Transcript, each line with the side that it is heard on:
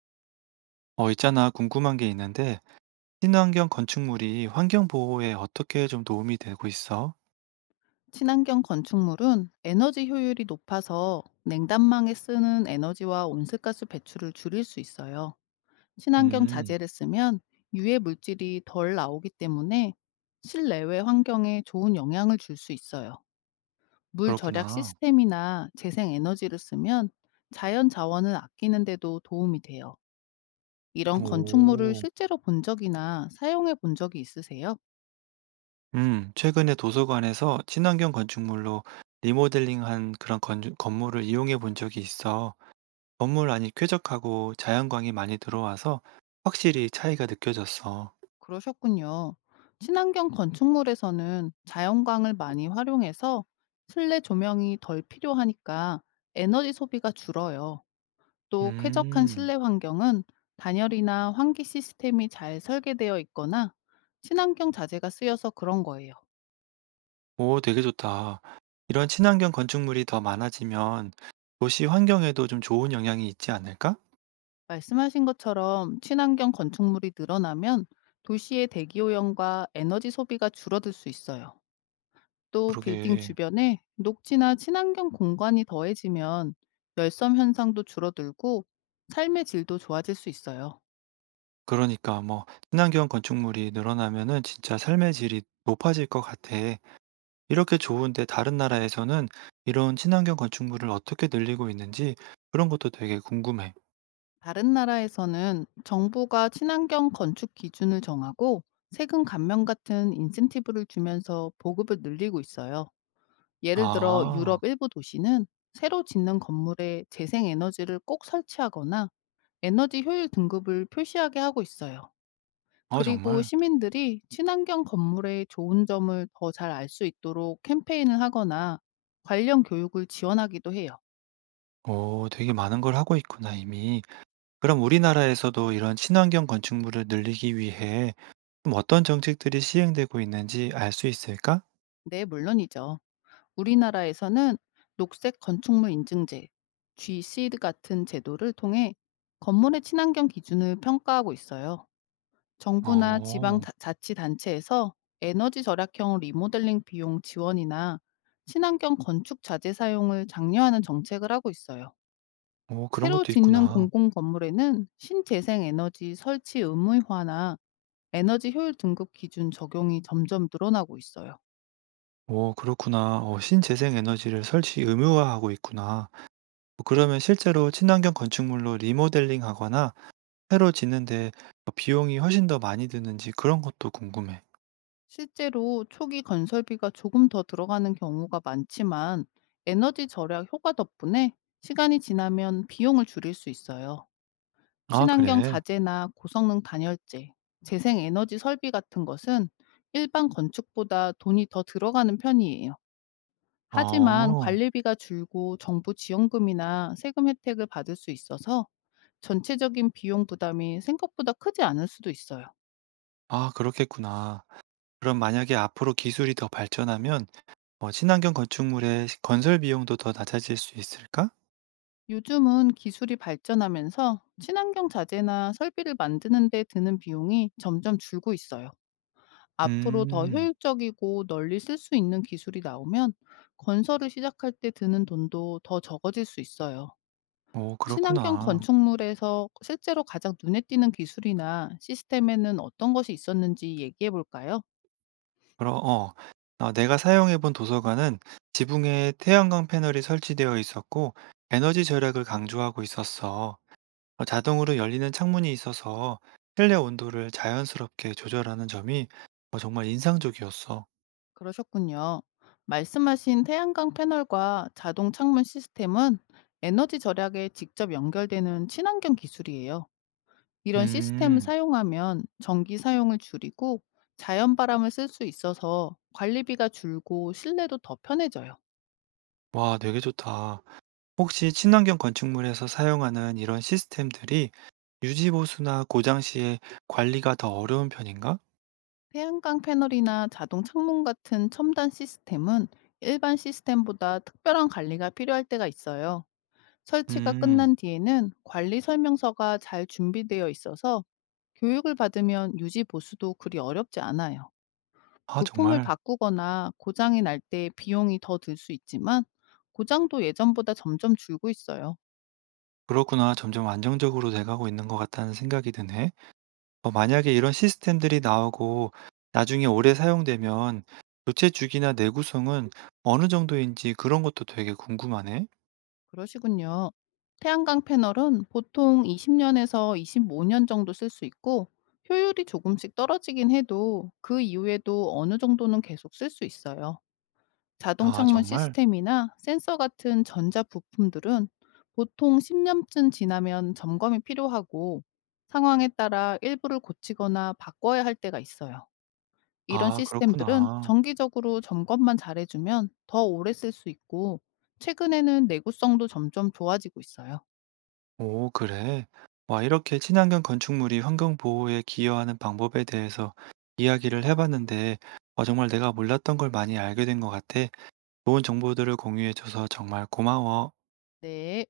right: 있잖아. 궁금한 게 있는데, 친환경 건축물이 환경 보호에 어떻게 좀 도움이 되고 있어?
left: 친환경 건축물은 에너지 효율이 높아서 냉난망에 쓰는 에너지와 온실가스 배출을 줄일 수 있어요. 친환경
right: 음,
left: 자재를 쓰면 유해 물질이 덜 나오기 때문에 실내외 환경에 좋은 영향을 줄 수 있어요. 물 절약
right: 그렇구나.
left: 시스템이나 재생 에너지를 쓰면 자연 자원을 아끼는데도 도움이 돼요. 이런 건축물을
right: 오.
left: 실제로 본 적이나 사용해 본 적이 있으세요?
right: 최근에 도서관에서 친환경 건축물로 리모델링한 그런 건물을 이용해 본 적이 있어. 건물 안이 쾌적하고 자연광이 많이 들어와서 확실히 차이가 느껴졌어.
left: 그러셨군요. 친환경 건축물에서는 자연광을 많이 활용해서 실내 조명이 덜 필요하니까 에너지 소비가 줄어요. 또 쾌적한 실내
right: 음,
left: 환경은 단열이나 환기 시스템이 잘 설계되어 있거나 친환경 자재가 쓰여서 그런 거예요.
right: 오, 되게 좋다. 이런 친환경 건축물이 더 많아지면 도시 환경에도 좀 좋은 영향이 있지 않을까?
left: 말씀하신 것처럼 친환경 건축물이 늘어나면 도시의 대기 오염과 에너지 소비가 줄어들 수 있어요. 또 빌딩
right: 그러게.
left: 주변에 녹지나 친환경 공간이 더해지면 열섬 현상도 줄어들고 삶의 질도 좋아질 수 있어요.
right: 그러니까 뭐 "친환경 건축물이 늘어나면은 진짜 삶의 질이 높아질 것 같아." 이렇게 좋은데 다른 나라에서는 이런 친환경 건축물을 어떻게 늘리고 있는지 그런 것도 되게 궁금해.
left: 다른 나라에서는 정부가 친환경 건축 기준을 정하고 세금 감면 같은 인센티브를 주면서 보급을 늘리고 있어요. 예를 들어 유럽
right: 아.
left: 일부 도시는 새로 짓는 건물에 재생 에너지를 꼭 설치하거나 에너지 효율 등급을 표시하게 하고 있어요.
right: 어
left: 그리고
right: 정말?
left: 시민들이 친환경 건물의 좋은 점을 더 잘 알 수 있도록 캠페인을 하거나 관련 교육을 지원하기도 해요.
right: 오, 되게 많은 걸 하고 있구나 이미. 그럼 우리나라에서도 이런 친환경 건축물을 늘리기 위해 좀 어떤 정책들이 시행되고 있는지 알 수 있을까?
left: 네, 물론이죠. 우리나라에서는 녹색 건축물 인증제, GC 같은 제도를 통해 건물의 친환경 기준을 평가하고 있어요. 정부나 지방
right: 어.
left: 자치단체에서 에너지 절약형 리모델링 비용 지원이나 친환경 건축 자재 사용을 장려하는 정책을 하고 있어요.
right: 오 그런
left: 새로
right: 것도
left: 짓는
right: 있구나.
left: 공공 건물에는 신재생 에너지 설치 의무화나 에너지 효율 등급 기준 적용이 점점 늘어나고 있어요.
right: 오, 그렇구나. 신재생 에너지를 설치 의무화하고 있구나. 뭐 그러면 실제로 친환경 건축물로 리모델링 하거나 새로 짓는데 비용이 훨씬 더 많이 드는지 그런 것도 궁금해.
left: 실제로 초기 건설비가 조금 더 들어가는 경우가 많지만 에너지 절약 효과 덕분에 시간이 지나면 비용을 줄일 수 있어요.
right: 아,
left: 친환경
right: 그래?
left: 자재나 고성능 단열재, 재생 에너지 설비 같은 것은 일반 건축보다 돈이 더 들어가는 편이에요. 하지만
right: 어,
left: 관리비가 줄고 정부 지원금이나 세금 혜택을 받을 수 있어서 전체적인 비용 부담이 생각보다 크지 않을 수도 있어요.
right: 아, 그렇겠구나. 그럼 만약에 앞으로 기술이 더 발전하면 친환경 건축물의 건설 비용도 더 낮아질 수 있을까?
left: 요즘은 기술이 발전하면서 친환경 자재나 설비를 만드는 데 드는 비용이 점점 줄고 있어요. 앞으로 더
right: 음,
left: 효율적이고 널리 쓸 수 있는 기술이 나오면 건설을 시작할 때 드는 돈도 더 적어질 수 있어요.
right: 오,
left: 친환경
right: 그렇구나.
left: 건축물에서 실제로 가장 눈에 띄는 기술이나 시스템에는 어떤 것이 있었는지 얘기해 볼까요?
right: 그럼, 내가 사용해본 도서관은 지붕에 태양광 패널이 설치되어 있었고 에너지 절약을 강조하고 있었어. 자동으로 열리는 창문이 있어서 실내 온도를 자연스럽게 조절하는 점이 정말 인상적이었어.
left: 그러셨군요. 말씀하신 태양광 패널과 자동 창문 시스템은 에너지 절약에 직접 연결되는 친환경 기술이에요. 이런 시스템을
right: 음,
left: 사용하면 전기 사용을 줄이고 자연 바람을 쓸 수 있어서 관리비가 줄고 실내도 더 편해져요.
right: 와, 되게 좋다. 혹시 친환경 건축물에서 사용하는 이런 시스템들이 유지보수나 고장 시에 관리가 더 어려운 편인가?
left: 태양광 패널이나 자동 창문 같은 첨단 시스템은 일반 시스템보다 특별한 관리가 필요할 때가 있어요. 설치가
right: 음,
left: 끝난 뒤에는 관리 설명서가 잘 준비되어 있어서 교육을 받으면 유지 보수도 그리 어렵지 않아요.
right: 아,
left: 부품을
right: 정말.
left: 바꾸거나 고장이 날 때 비용이 더 들 수 있지만 고장도 예전보다 점점 줄고 있어요.
right: 그렇구나. 점점 안정적으로 돼가고 있는 것 같다는 생각이 드네. 만약에 이런 시스템들이 나오고 나중에 오래 사용되면 교체 주기나 내구성은 어느 정도인지 그런 것도 되게 궁금하네.
left: 그러시군요. 태양광 패널은 보통 20년에서 25년 정도 쓸 수 있고, 효율이 조금씩 떨어지긴 해도 그 이후에도 어느 정도는 계속 쓸 수 있어요. 자동
right: 아
left: 창문
right: 정말?
left: 시스템이나 센서 같은 전자 부품들은 보통 10년쯤 지나면 점검이 필요하고, 상황에 따라 일부를 고치거나 바꿔야 할 때가 있어요. 이런
right: 아
left: 시스템들은
right: 그렇구나.
left: 정기적으로 점검만 잘해주면 더 오래 쓸 수 있고, 최근에는 내구성도 점점 좋아지고 있어요.
right: 오 그래? 와 이렇게 친환경 건축물이 환경 보호에 기여하는 방법에 대해서 이야기를 해 봤는데 정말 내가 몰랐던 걸 많이 알게 된 것 같아. 좋은 정보들을 공유해 줘서 정말 고마워.
left: 네.